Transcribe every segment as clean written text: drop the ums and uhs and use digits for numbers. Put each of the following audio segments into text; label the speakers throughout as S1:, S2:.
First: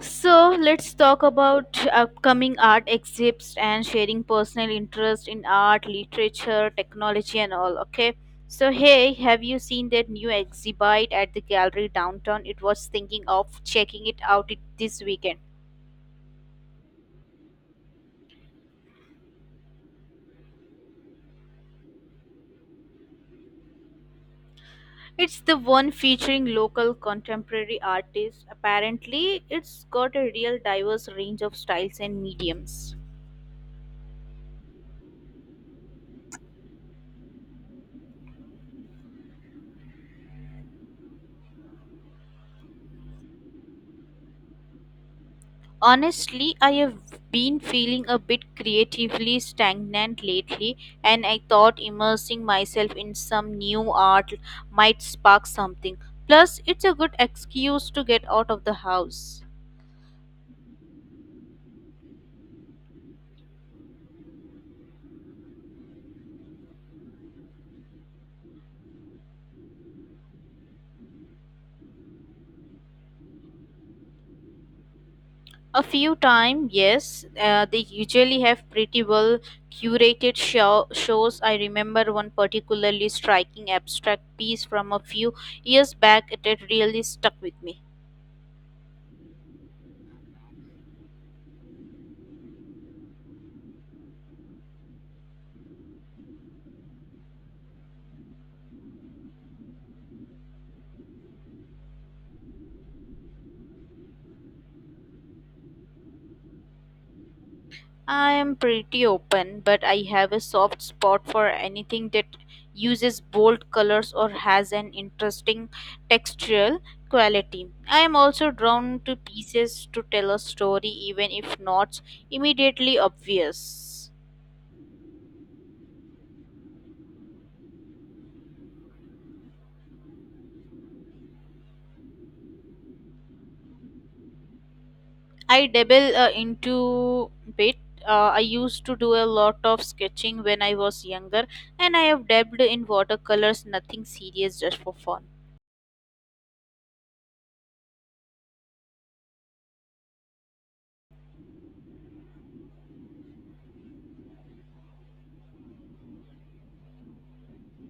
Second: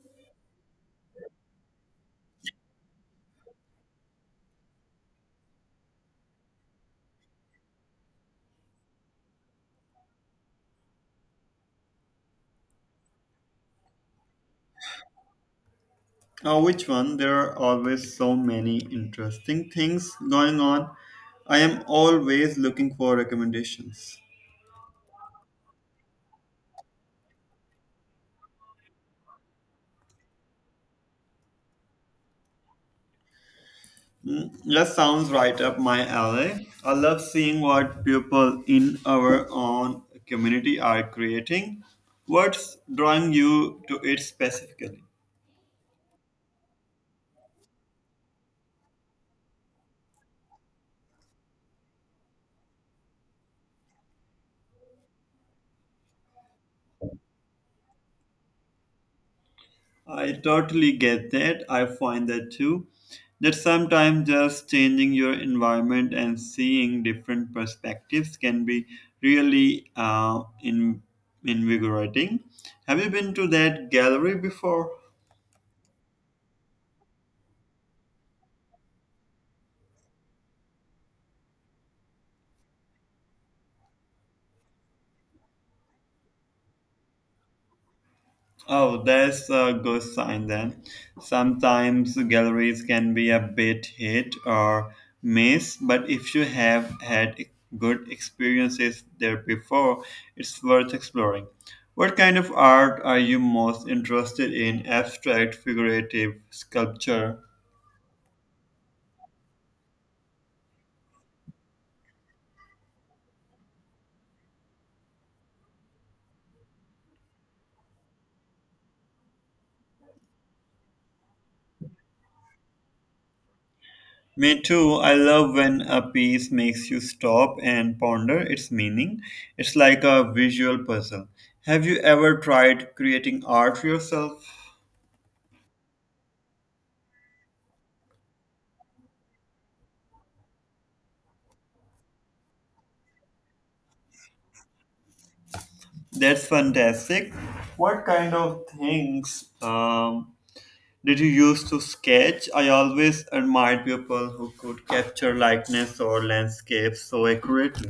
S1: So let's talk about upcoming art exhibits and sharing personal interest in art, literature, technology, and all. Okay. So hey, have you seen that new exhibit at the gallery downtown? It was thinking of checking it out this weekend.
S2: Now, which one? There are always so many interesting things going on. I am always looking for recommendations.
S1: It's the one featuring local contemporary artists. Apparently, it's got a real diverse range of styles and mediums.
S2: Mm, that sounds right up my alley. I love seeing what people in our own community are creating. What's drawing you to it specifically?
S1: Honestly, I have been feeling a bit creatively stagnant lately, and I thought immersing myself in some new art might spark something. Plus, it's a good excuse to get out of the house.
S2: I totally get that. I find that too. That sometimes just changing your environment and seeing different perspectives can be really invigorating. Have you been to that gallery before?
S1: A few times, yes, they usually have pretty well curated shows. I remember one particularly striking abstract piece from a few years back that really stuck with me.
S2: Oh, that's a good sign then. Sometimes galleries can be a bit hit or miss, but if you have had good experiences there before, it's worth exploring. What kind of art are you most interested in? Abstract, figurative, sculpture?
S1: I am pretty open, but I have a soft spot for anything that uses bold colors or has an interesting textural quality. I am also drawn to pieces to tell a story, even if not immediately obvious.
S2: Me too. I love when a piece makes you stop and ponder its meaning. It's like a visual puzzle. Have you ever tried creating art yourself?
S1: I dabble into bit. I used to do a lot of sketching when I was younger, and I have dabbled in watercolors, nothing serious, just for fun.
S2: That's fantastic. What kind of things did you use to sketch? I always admired people who could capture likeness or landscapes so accurately.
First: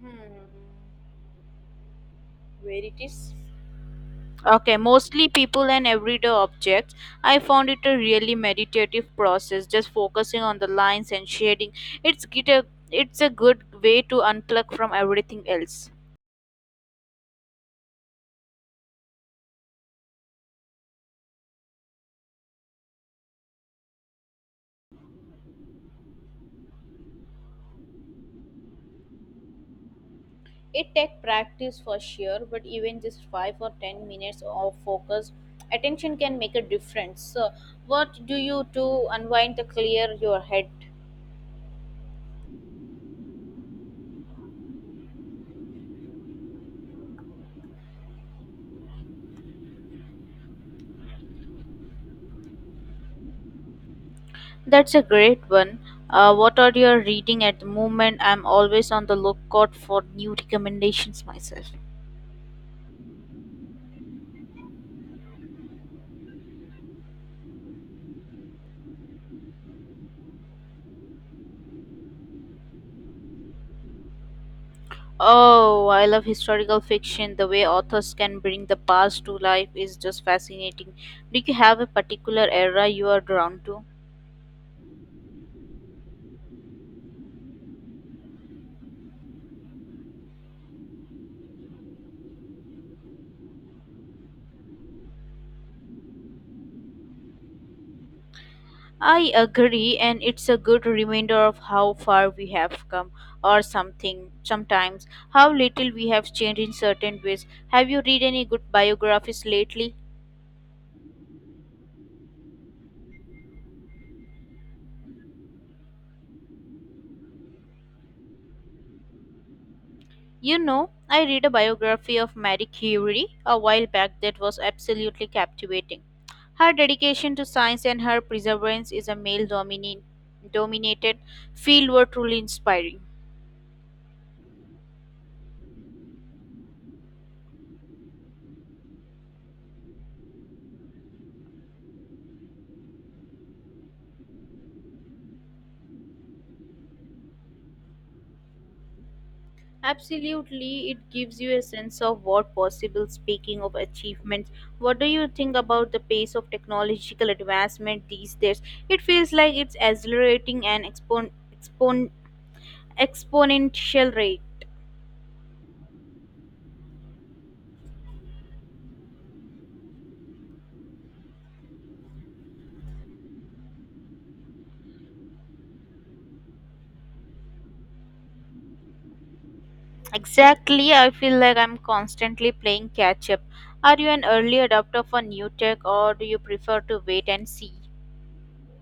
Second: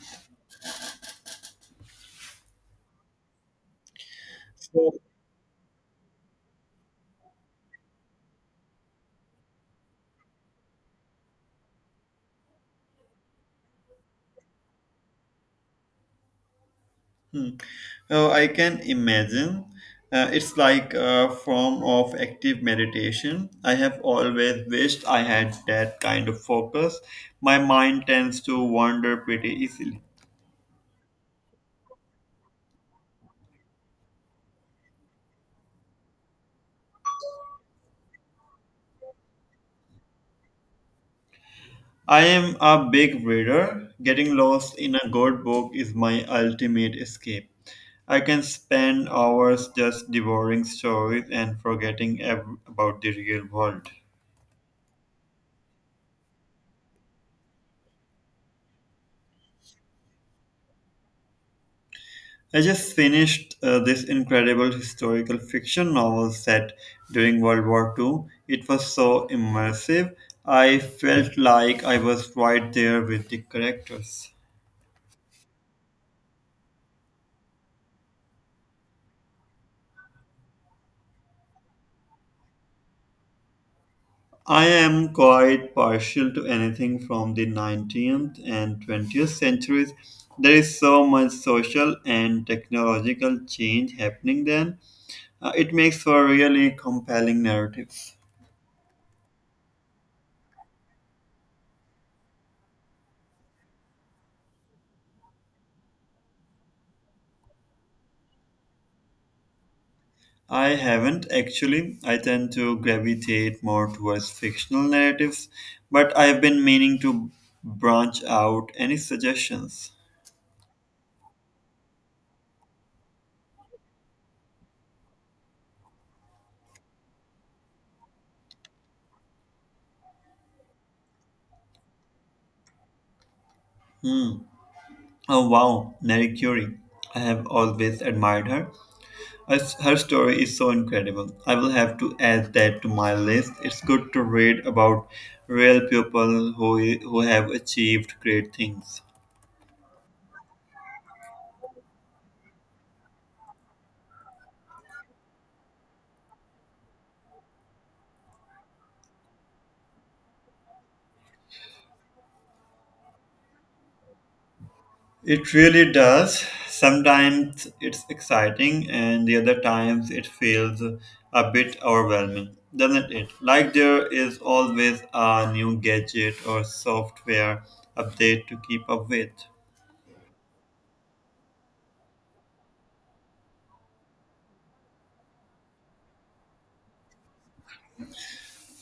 S1: Hmm. Where it is? Okay,
S2: So,
S1: mostly people and everyday objects. I found it a really meditative process, just focusing on the lines and shading. It's get a, it's a good way to unplug from everything else.
S2: hmm, so I can imagine it's like a form of active meditation. I have always wished I had that kind of focus. My mind tends to wander pretty easily.
S1: It takes practice for sure, but even just 5 or 10 minutes of focus attention can make a difference. So, what do you do unwind to clear your head?
S2: I am a big reader. Getting lost in a good book is my ultimate escape. I can spend hours just devouring stories and forgetting about the real world.
S1: That's a great one. What are you reading at the moment? I'm always on the lookout for new recommendations myself.
S2: I just finished this incredible historical fiction novel set during World War II. It was so immersive. I felt like I was right there with the characters.
S1: Oh, I love historical fiction. The way authors can bring the past to life is just fascinating. Do you have a particular era you are drawn to?
S2: I am quite partial to anything from the 19th and 20th centuries. There is so much social and technological change happening then. It makes for really compelling narratives.
S1: I agree, and it's a good reminder of how far we have come, or something, sometimes, how little we have changed in certain ways. Have you read any good biographies lately?
S2: I haven't actually. I tend to gravitate more towards fictional narratives, but I've been meaning to branch out. Any suggestions?
S1: You know, I read a biography of Marie Curie a while back that was absolutely captivating. Her dedication to science and her perseverance is a dominated field were truly inspiring.
S2: Hmm. Oh wow, Marie Curie. I have always admired her. Her story is so incredible. I will have to add that to my list. It's good to read about real people who have achieved great things.
S1: Absolutely, it gives you a sense of what possible. Speaking of achievements, what do you think about the pace of technological advancement these days? It feels like it's accelerating an expon- exponential rate.
S2: It really does. Sometimes it's exciting, and the other times it feels a bit overwhelming, doesn't it? Like there is always a new gadget or software update to keep up with.
S1: Exactly, I feel like I'm constantly playing catch up. Are you an early adopter for new tech or do you prefer to wait and see?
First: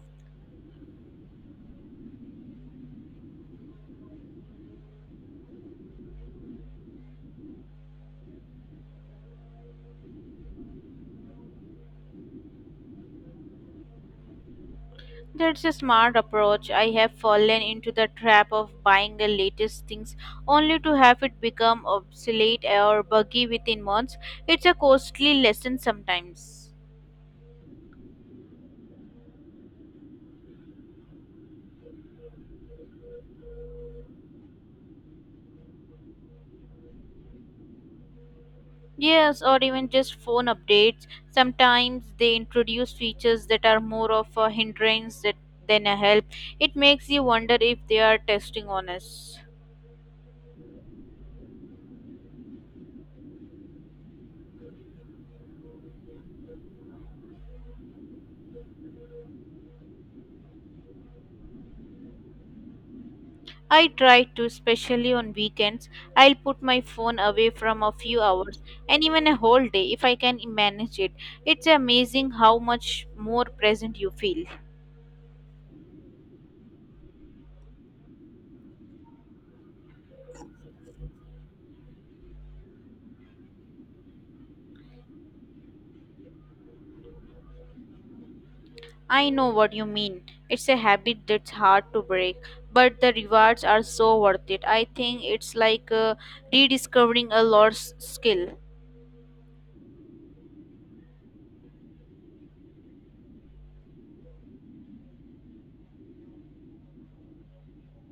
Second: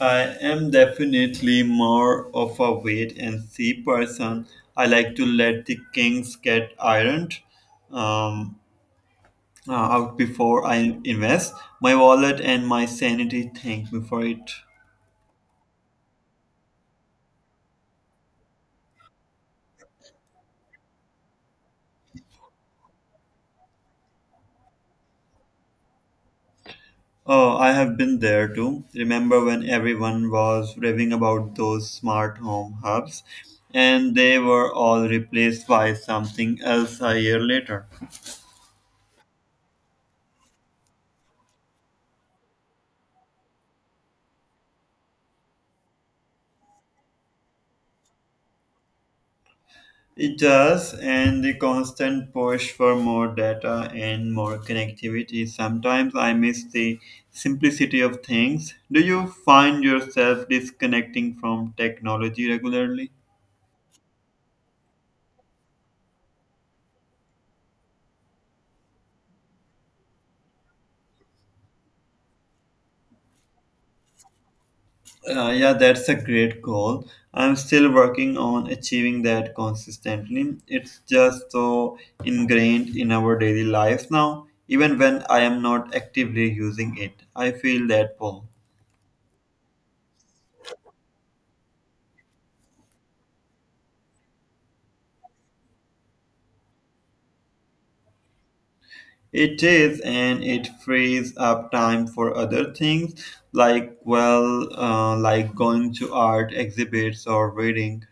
S2: I am definitely more of a wait and see person. I like to let the kings get ironed um, out before I invest. My wallet and my sanity thank me for it.
S1: That's a smart approach. I have fallen into the trap of buying the latest things only to have it become obsolete or buggy within months. It's a costly lesson sometimes.
S2: Oh, I have been there too. Remember when everyone was raving about those smart home hubs and they were all replaced by something else a year later?
S1: Yes, or even just phone updates. Sometimes they introduce features that are more of a than a help. It makes you wonder if they are testing on us.
S2: It does, and the constant push for more data and more connectivity. Sometimes I miss the simplicity of things. Do you find yourself disconnecting from technology regularly?
S1: I try to, especially on weekends. I'll put my phone away from a few hours and even a whole day if I can manage it. It's amazing how much more present you feel.
S2: Yeah, that's a great goal. I'm still working on achieving that consistently. It's just so ingrained in our daily lives now. Even when I am not actively using it, I feel that pull.
S1: I know what you mean. It's a habit that's hard to break, but the rewards are so worth it. I think it's like rediscovering a lost skill.
S2: It is, and it frees up time for other things like, well, like going to art exhibits or reading.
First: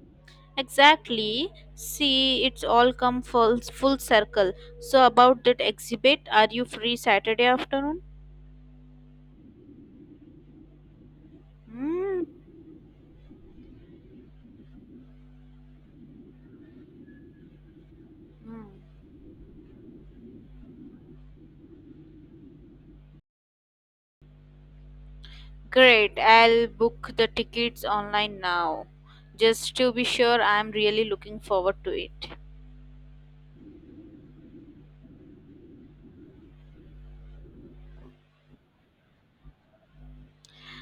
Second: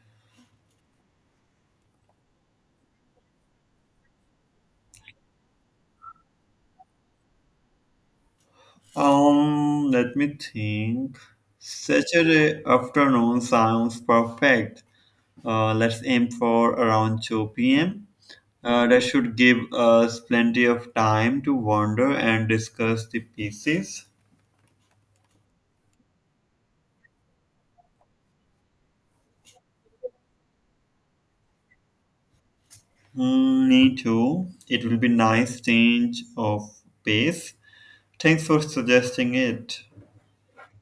S1: Exactly. See, it's all come full circle. So about that exhibit, are you free Saturday afternoon?
S2: Let me think.
S1: Mm.
S2: Saturday afternoon sounds perfect. Let's aim for around 2 p.m.
S1: Mm.
S2: That should give us plenty of time to wander and discuss the pieces.
S1: Great, I'll book the tickets online now. Just to be sure, I'm really looking forward to it.
S2: Mm, me too. It will be nice change of pace. Thanks for suggesting it.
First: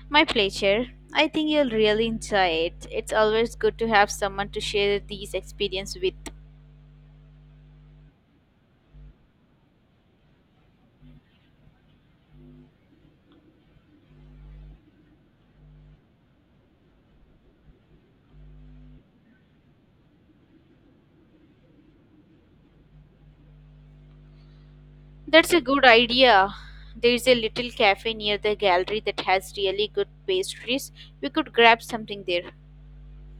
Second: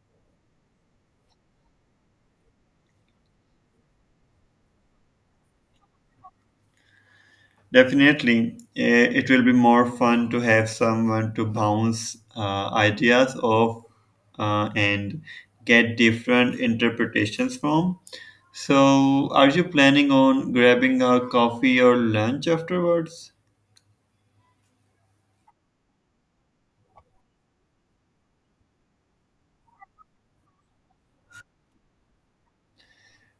S1: My pleasure. I think you'll really enjoy it. It's always good to have someone to share these experiences with.
S2: Definitely, eh, it will be more fun to have someone to bounce ideas off and get different interpretations from. So, are you planning on grabbing a coffee or lunch afterwards?
S1: That's a good idea. There's a little cafe near the gallery that has really good pastries. We could grab something there.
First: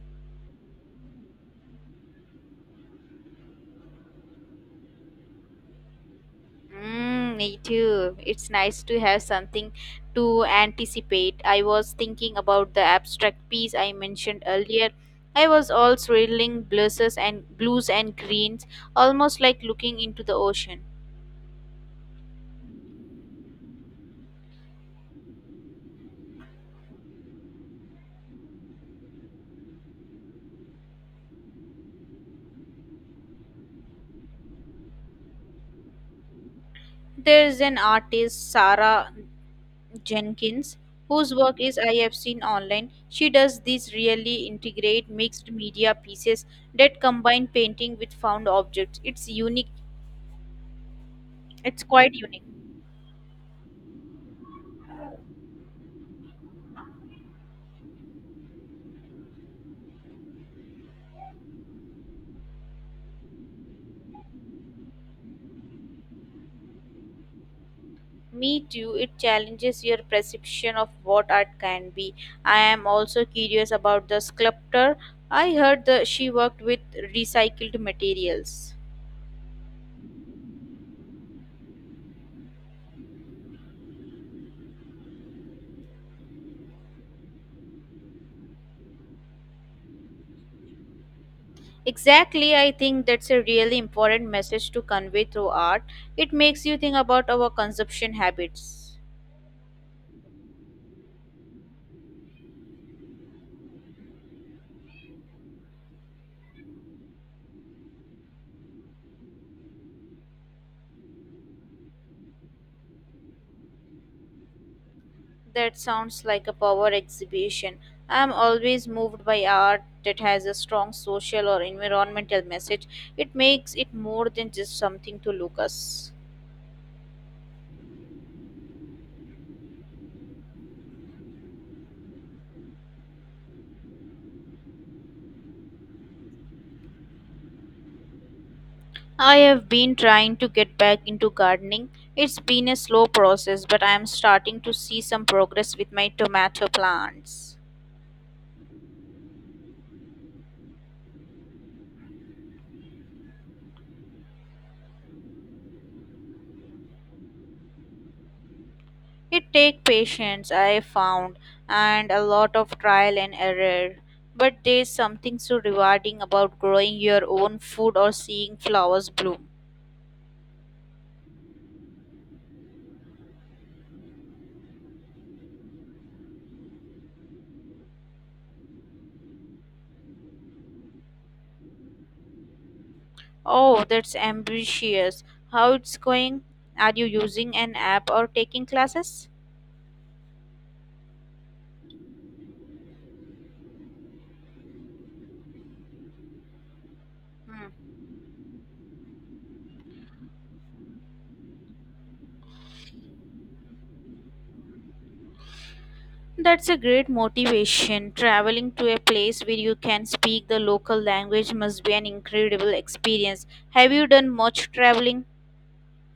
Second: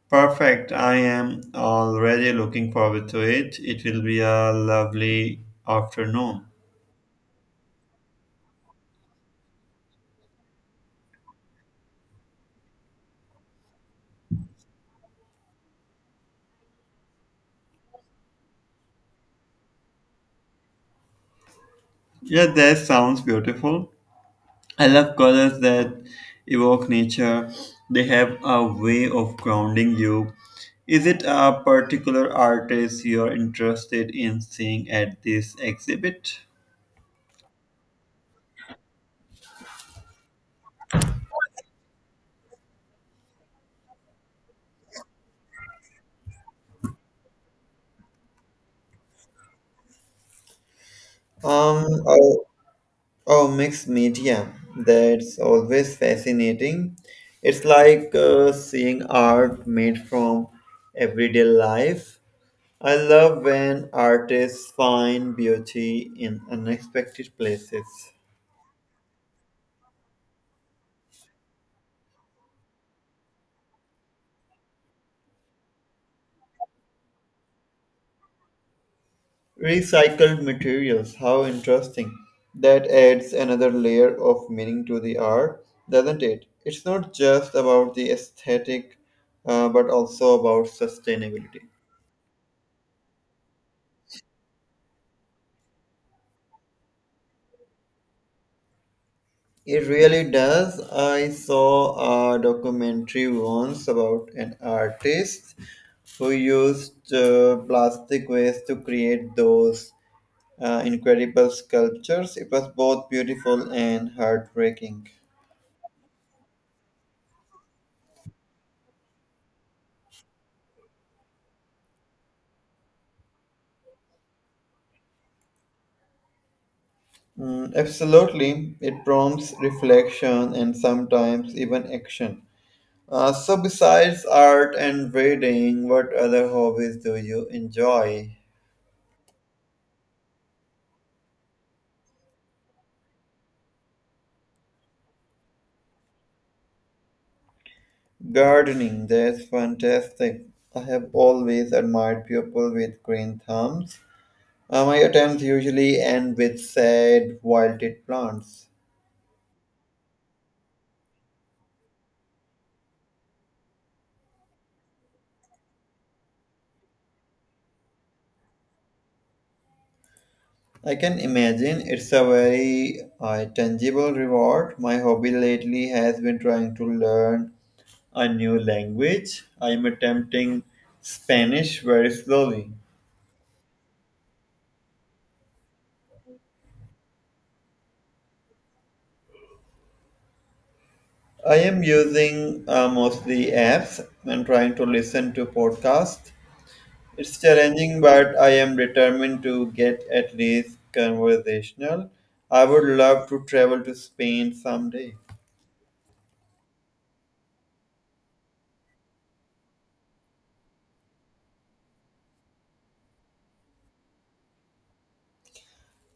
S2: Perfect. I am already looking forward to it. It will be a lovely afternoon.
S1: Mm, me too. It's nice to have something to anticipate. I was thinking about the abstract piece I mentioned earlier. I was all swirling blues and blues and greens, almost like looking into the ocean.
S2: Yeah, that sounds beautiful. I love colors that evoke nature. They have a way of grounding you. Is it a particular artist you're interested in seeing at this exhibit?
S1: There's an artist, Sarah Jenkins, whose work is I have seen online. She does these really integrate mixed media pieces that combine painting with found objects. It's unique. It's
S2: Um,
S1: quite unique.
S2: oh, oh, mixed media. That's always fascinating. It's like seeing art made from everyday life. I love when artists find beauty in unexpected places.
S1: Me too, it challenges your perception of what art can be. I am also curious about the sculptor. I heard that she worked with recycled materials.
S2: Recycled materials, how interesting. That adds another layer of meaning to the art, doesn't it? It's not just about the aesthetic, but also about sustainability.
S1: Exactly, I think that's a really important message to convey through art. It makes you think about our consumption habits.
S2: It really does. I saw a documentary once about an artist who used plastic waste to create those incredible sculptures. It was both beautiful and heartbreaking.
S1: That sounds like a power exhibition. I am always moved by art that has a strong social or environmental message. It makes it more than just something to look us.
S2: Mm, absolutely, it prompts reflection and sometimes even action. So, besides art and reading, what other hobbies do you enjoy?
S1: I have been trying to get back into gardening. It's been a slow process, but I am starting to see some progress with my tomato plants.
S2: Gardening, that's fantastic. I have always admired people with green thumbs. My attempts usually end with sad, wilted plants.
S1: It takes patience, I found, and a lot of trial and error. But there's something so rewarding about growing your own food or seeing flowers bloom.
S2: I can imagine it's a very tangible reward. My hobby lately has been trying to learn a new language. I am attempting Spanish very slowly.
S1: Oh, that's ambitious. How it's going? Are you using an app or taking classes?
S2: I am using mostly apps and trying to listen to podcasts. It's
S1: Hmm.
S2: challenging, but I am determined to get at least conversational. I would love to travel to Spain someday.
S1: That's a great motivation. Traveling to a place where you can speak the local language must be an incredible experience. Have you done much traveling?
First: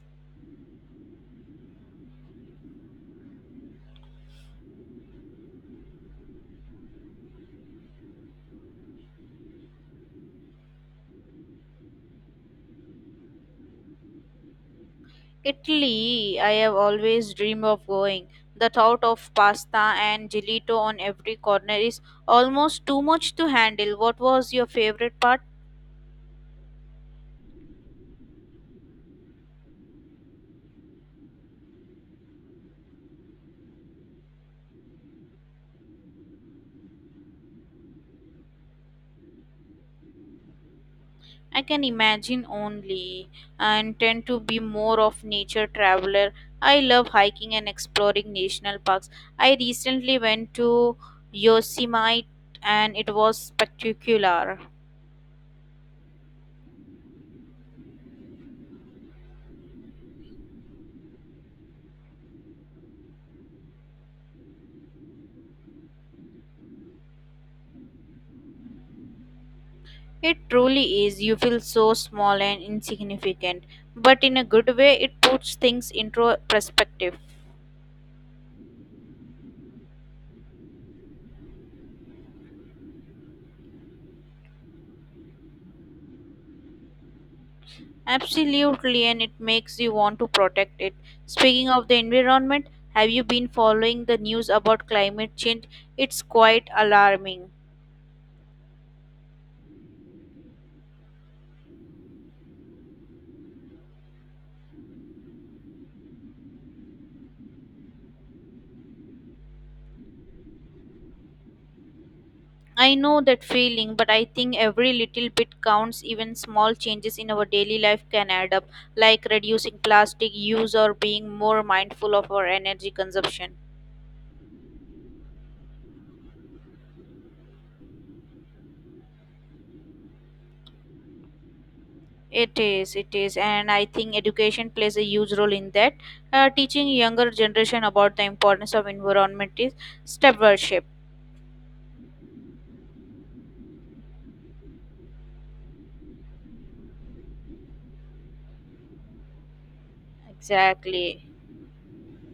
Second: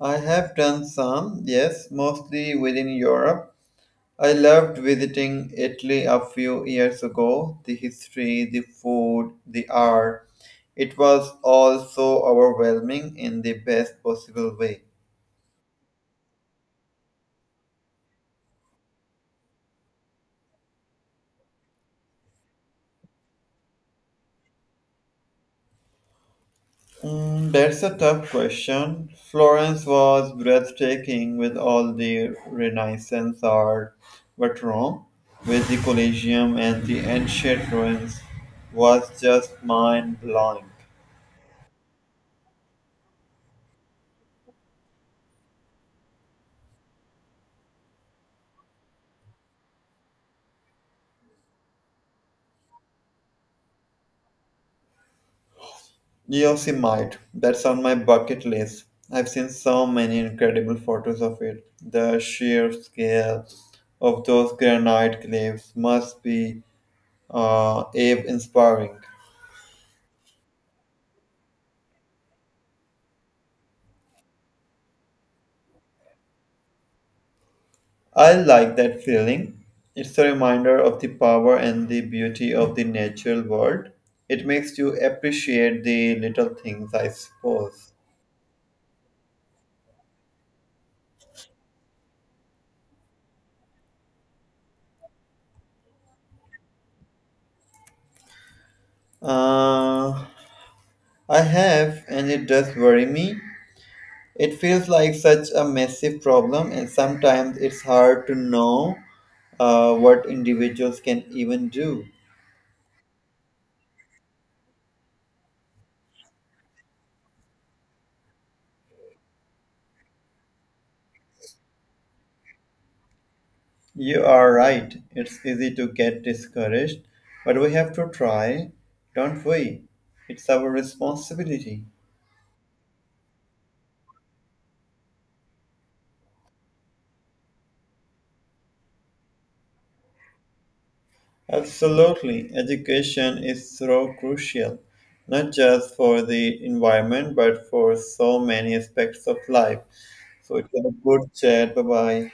S2: I have done some, yes, mostly within Europe. I loved visiting Italy a few years ago. The history, the food, the art. It was all so overwhelming in the best possible way.
S1: Italy, I have always dreamed of going. The thought of pasta and gelato on every corner is almost too much to handle. What was your favorite part?
S2: Mm, that's a tough question. Florence was breathtaking with all the Renaissance art, but Rome, with the Colosseum and the ancient ruins, was just mind blowing.
S1: I can imagine only and tend to be more of nature traveler. I love hiking and exploring national parks. I recently went to Yosemite and it was spectacular.
S2: Yosemite, that's on my bucket list. I've seen so many incredible photos of it. The sheer scale of those granite cliffs must be uh, awe-inspiring.
S1: It truly is. You feel so small and insignificant, but in a good way it puts things into perspective.
S2: I like that feeling. It's a reminder of the power and the beauty of the natural world. It makes you appreciate the little things, I suppose.
S1: Absolutely, and it makes you want to protect it. Speaking of the environment, have you been following the news about climate change? It's quite alarming.
S2: Uh, I have, and it does worry me. It feels like such a massive problem, and sometimes it's hard to know what individuals can even do.
S1: I know that feeling, but I think every little bit counts. Even small changes in our daily life can add up, like reducing plastic use or being more mindful of our energy consumption.
S2: You are right, it's easy to get discouraged, but we have to try, don't we? It's our responsibility.
S1: It is, and I think education plays a huge role in that. Teaching younger generation about the importance of environment is step by step
S2: Absolutely, education is so crucial, not just for the environment, but for so many aspects of life. So it's a
S1: exactly
S2: good chat. Bye bye.